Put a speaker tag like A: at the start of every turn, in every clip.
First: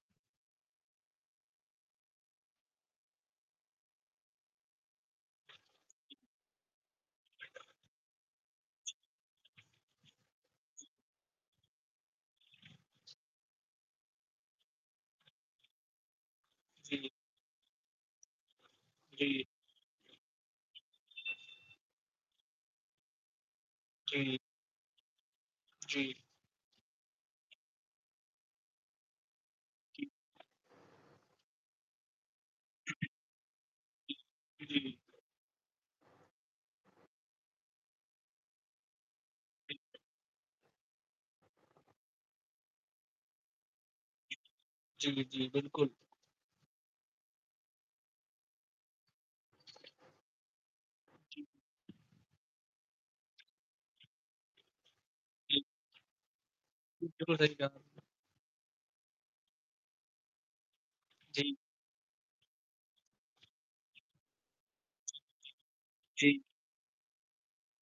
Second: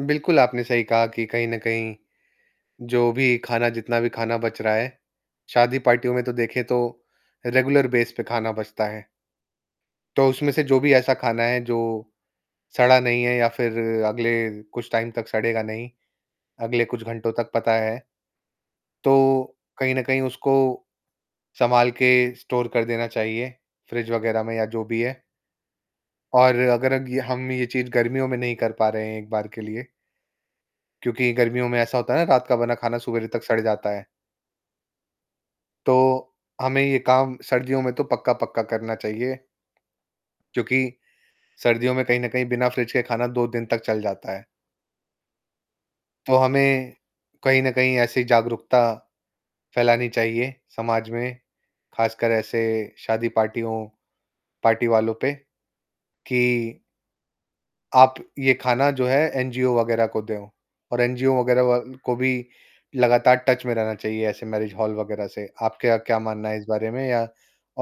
A: बिल्कुल, आपने सही कहा कि कहीं, न कहीं जो भी खाना जितना भी खाना बच रहा है शादी पार्टियों में तो देखें तो रेगुलर बेस पे खाना बचता है। तो उसमें से जो भी ऐसा खाना है जो, सड़ा नही है या फिर अगले कुछ टाइम तक सड़ेगा नही, अगले कुछ
B: जी।
A: घंटो तक पता है।
B: जी।
A: तो, कहीं न कहीं उसको संभाल के स्टोर कर देना चाहिए, फ्रिज
B: जी।
A: वगैरह में या जो भी है।
B: जी।
A: और अगर अग हम ये चीज़ गर्मियों में नहीं कर पा रहे हैं एक बार के लिए
B: जी।
A: क्योंकि गर्मियों में ऐसा होता है ना रात का बना खाना सुबेरे तक सड़ जाता है।
B: जी। उ, जी।
A: तो, हमें ये काम सर्दियों में तो पक्का-पक्का करना चाहिए। क्योंकि, सर्दियों में कहीं न कहीं बिना फ्रिज के खाना 2 दिन तक चल जाता है।
B: जी, जी, बिल्कुल।
A: तो हमें कहीं न कहीं ऐसी जागरूकता फैलानी चाहिए समाज में,
B: जी।
A: खासकर ऐसे शादी पार्टियों पार्टी वालों पे
B: [unintelligible]
A: कि
B: बिल्कुल सही कहा आप
A: आप ये खाना जो है एनजीओ वग़ैरह को दो और एनजीओ
B: जी।
A: वग़ैरह को भी लगातार टच में रहना चाहिए ऐसे मैरेज हाल
B: जी,
A: वग़ैरह से। आपका क्या
B: जी, जी।
A: मानना है इस बारे में या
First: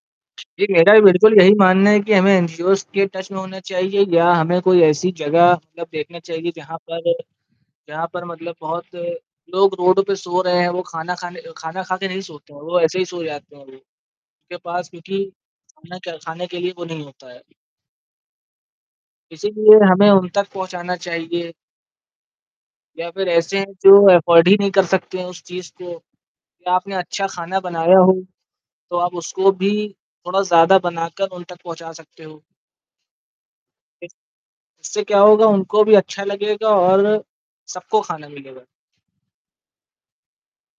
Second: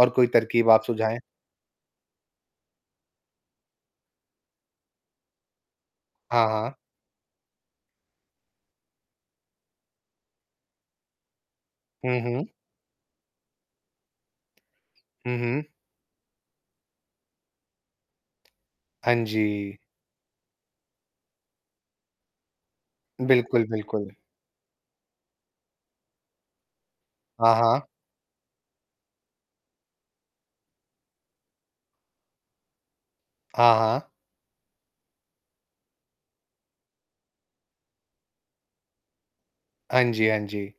A: और कोई
B: ये
A: तरकीब आप
B: मेरा
A: सुझाएँ?
B: बिल्कुल यही मानना है कि हमें एनजीओज़ के टच में होना चाहिए या हमें कोई ऐसी जगह मतलब देखना
A: हाँ,
B: चाहिए
A: हाँ।
B: जहाँ पर जहाँ पर मतलब बहुत लोग रोड पे सो रहे हैं वो खाना खाने खाना खा के
A: हुँ,
B: नहीं
A: हुँ।
B: सोते हैं वो ऐसे ही सो जाते हैं वो, उनके पास क्योंकि
A: हुँ, हुँ।
B: खाना क खाने के लिए वो नहीं होता है।
A: हाँ जी।
B: इसीलिए हमें उन तक पहुँचाना चाहिए। या फिर ऐसे
A: बिल्कुल,
B: हैं जो
A: बिल्कुल।
B: अफोर्ड ही नहीं कर सकते हैं उस चीज़ को या आपने अच्छा
A: हाँ,
B: खाना
A: हाँ।
B: बनाया हो, तो आप उसको भी थोड़ा ज़्यादा बनाकर उन तक पहुँचा सकते हो।
A: हाँ, हाँ।
B: इससे क्या होगा उनको भी अच्छा लगेगा और सबको खाना मिलेगा।
A: हाँ जी, हाँ जी।